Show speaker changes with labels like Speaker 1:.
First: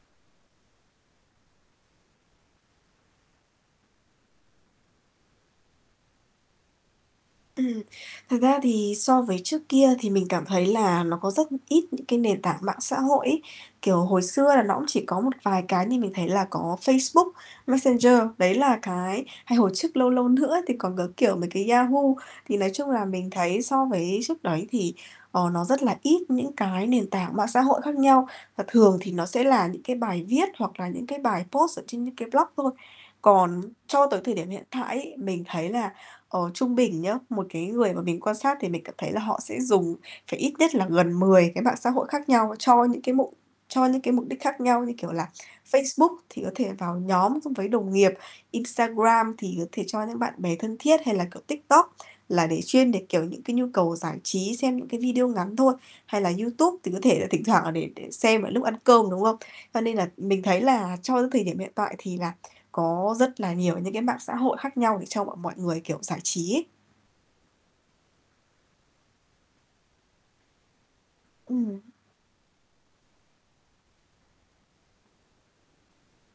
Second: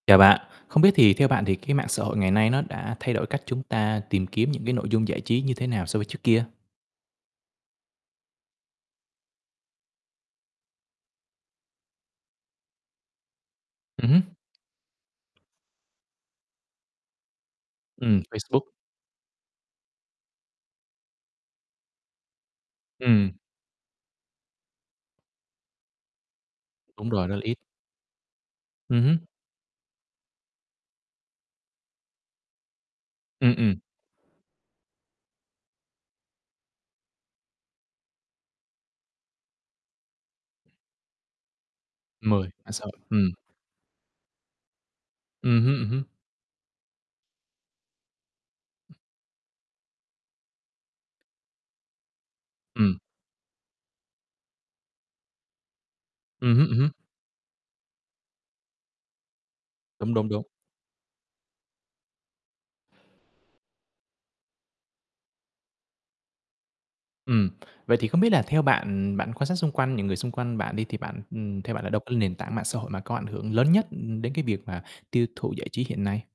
Speaker 1: Chào bạn, không biết thì theo bạn thì cái mạng xã hội ngày nay nó đã thay đổi cách chúng ta tìm kiếm những cái nội dung giải trí như thế nào so với trước kia?
Speaker 2: Ừm, thật ra thì so với trước kia thì mình cảm thấy là nó có rất ít những cái nền tảng mạng xã hội ấy. Kiểu,
Speaker 1: Ừm hứm.
Speaker 2: hồi xưa là nó cũng chỉ có một vài cái như mình thấy là có Facebook, Messenger.
Speaker 1: Ừm,
Speaker 2: Đấy
Speaker 1: Facebook.
Speaker 2: là cái hay hồi trước, lâu lâu nữa thì còn có, kiểu, mấy cái Yahoo. Thì, nói chung là, mình
Speaker 1: Ừm.
Speaker 2: thấy so với trước đấy thì, ờ, nó rất là ít những cái
Speaker 1: Đúng
Speaker 2: nền
Speaker 1: rồi, rất
Speaker 2: tảng
Speaker 1: là
Speaker 2: mạng
Speaker 1: ít.
Speaker 2: xã hội khác nhau và thường
Speaker 1: Ừm
Speaker 2: thì
Speaker 1: hứm.
Speaker 2: nó sẽ là những cái bài viết, hoặc là những cái bài post ở trên những cái blog thôi.
Speaker 1: Ừm,
Speaker 2: Còn
Speaker 1: ừm.
Speaker 2: cho tới thời điểm hiện tại ấy, mình thấy là, ờ, trung bình nhá, một cái người mà mình quan sát thì mình cảm thấy là họ sẽ dùng phải ít nhất là gần mười cái mạng xã hội khác
Speaker 1: 10,
Speaker 2: nhau
Speaker 1: à,
Speaker 2: cho
Speaker 1: sao?
Speaker 2: những cái
Speaker 1: Ừm.
Speaker 2: mục cho những cái mục đích khác nhau. Như, kiểu là,
Speaker 1: Ừm hứm, ừm hứm.
Speaker 2: Facebook thì có thể vào nhóm xong với đồng nghiệp, Instagram thì có thể cho những bạn bè thân thiết hay là, kiểu, TikTok là để chuyên
Speaker 1: Ừm.
Speaker 2: để, kiểu, những cái nhu cầu giải trí, xem những cái video ngắn thôi, hay là
Speaker 1: Ừm hứm, ừm
Speaker 2: YouTube
Speaker 1: hứm.
Speaker 2: thì có thể là thỉnh thoảng là để để xem ở lúc ăn cơm, đúng không? Cho nên là
Speaker 1: Đúng, đúng,
Speaker 2: mình
Speaker 1: đúng.
Speaker 2: thấy là trong cái thời điểm hiện tại thì là có rất là nhiều những cái mạng xã hội khác nhau để cho mọi mọi người, kiểu, giải trí ấy.
Speaker 1: Ừm. Vậy thì không biết là theo bạn, ừm, bạn quan sát xung quanh, những người xung quanh bạn đi, thì bạn, ừm, theo bạn là
Speaker 2: Ừm.
Speaker 1: đâu có nền tảng mạng xã hội mà có ảnh hưởng lớn nhất đến cái việc mà tiêu thụ giải trí hiện nay?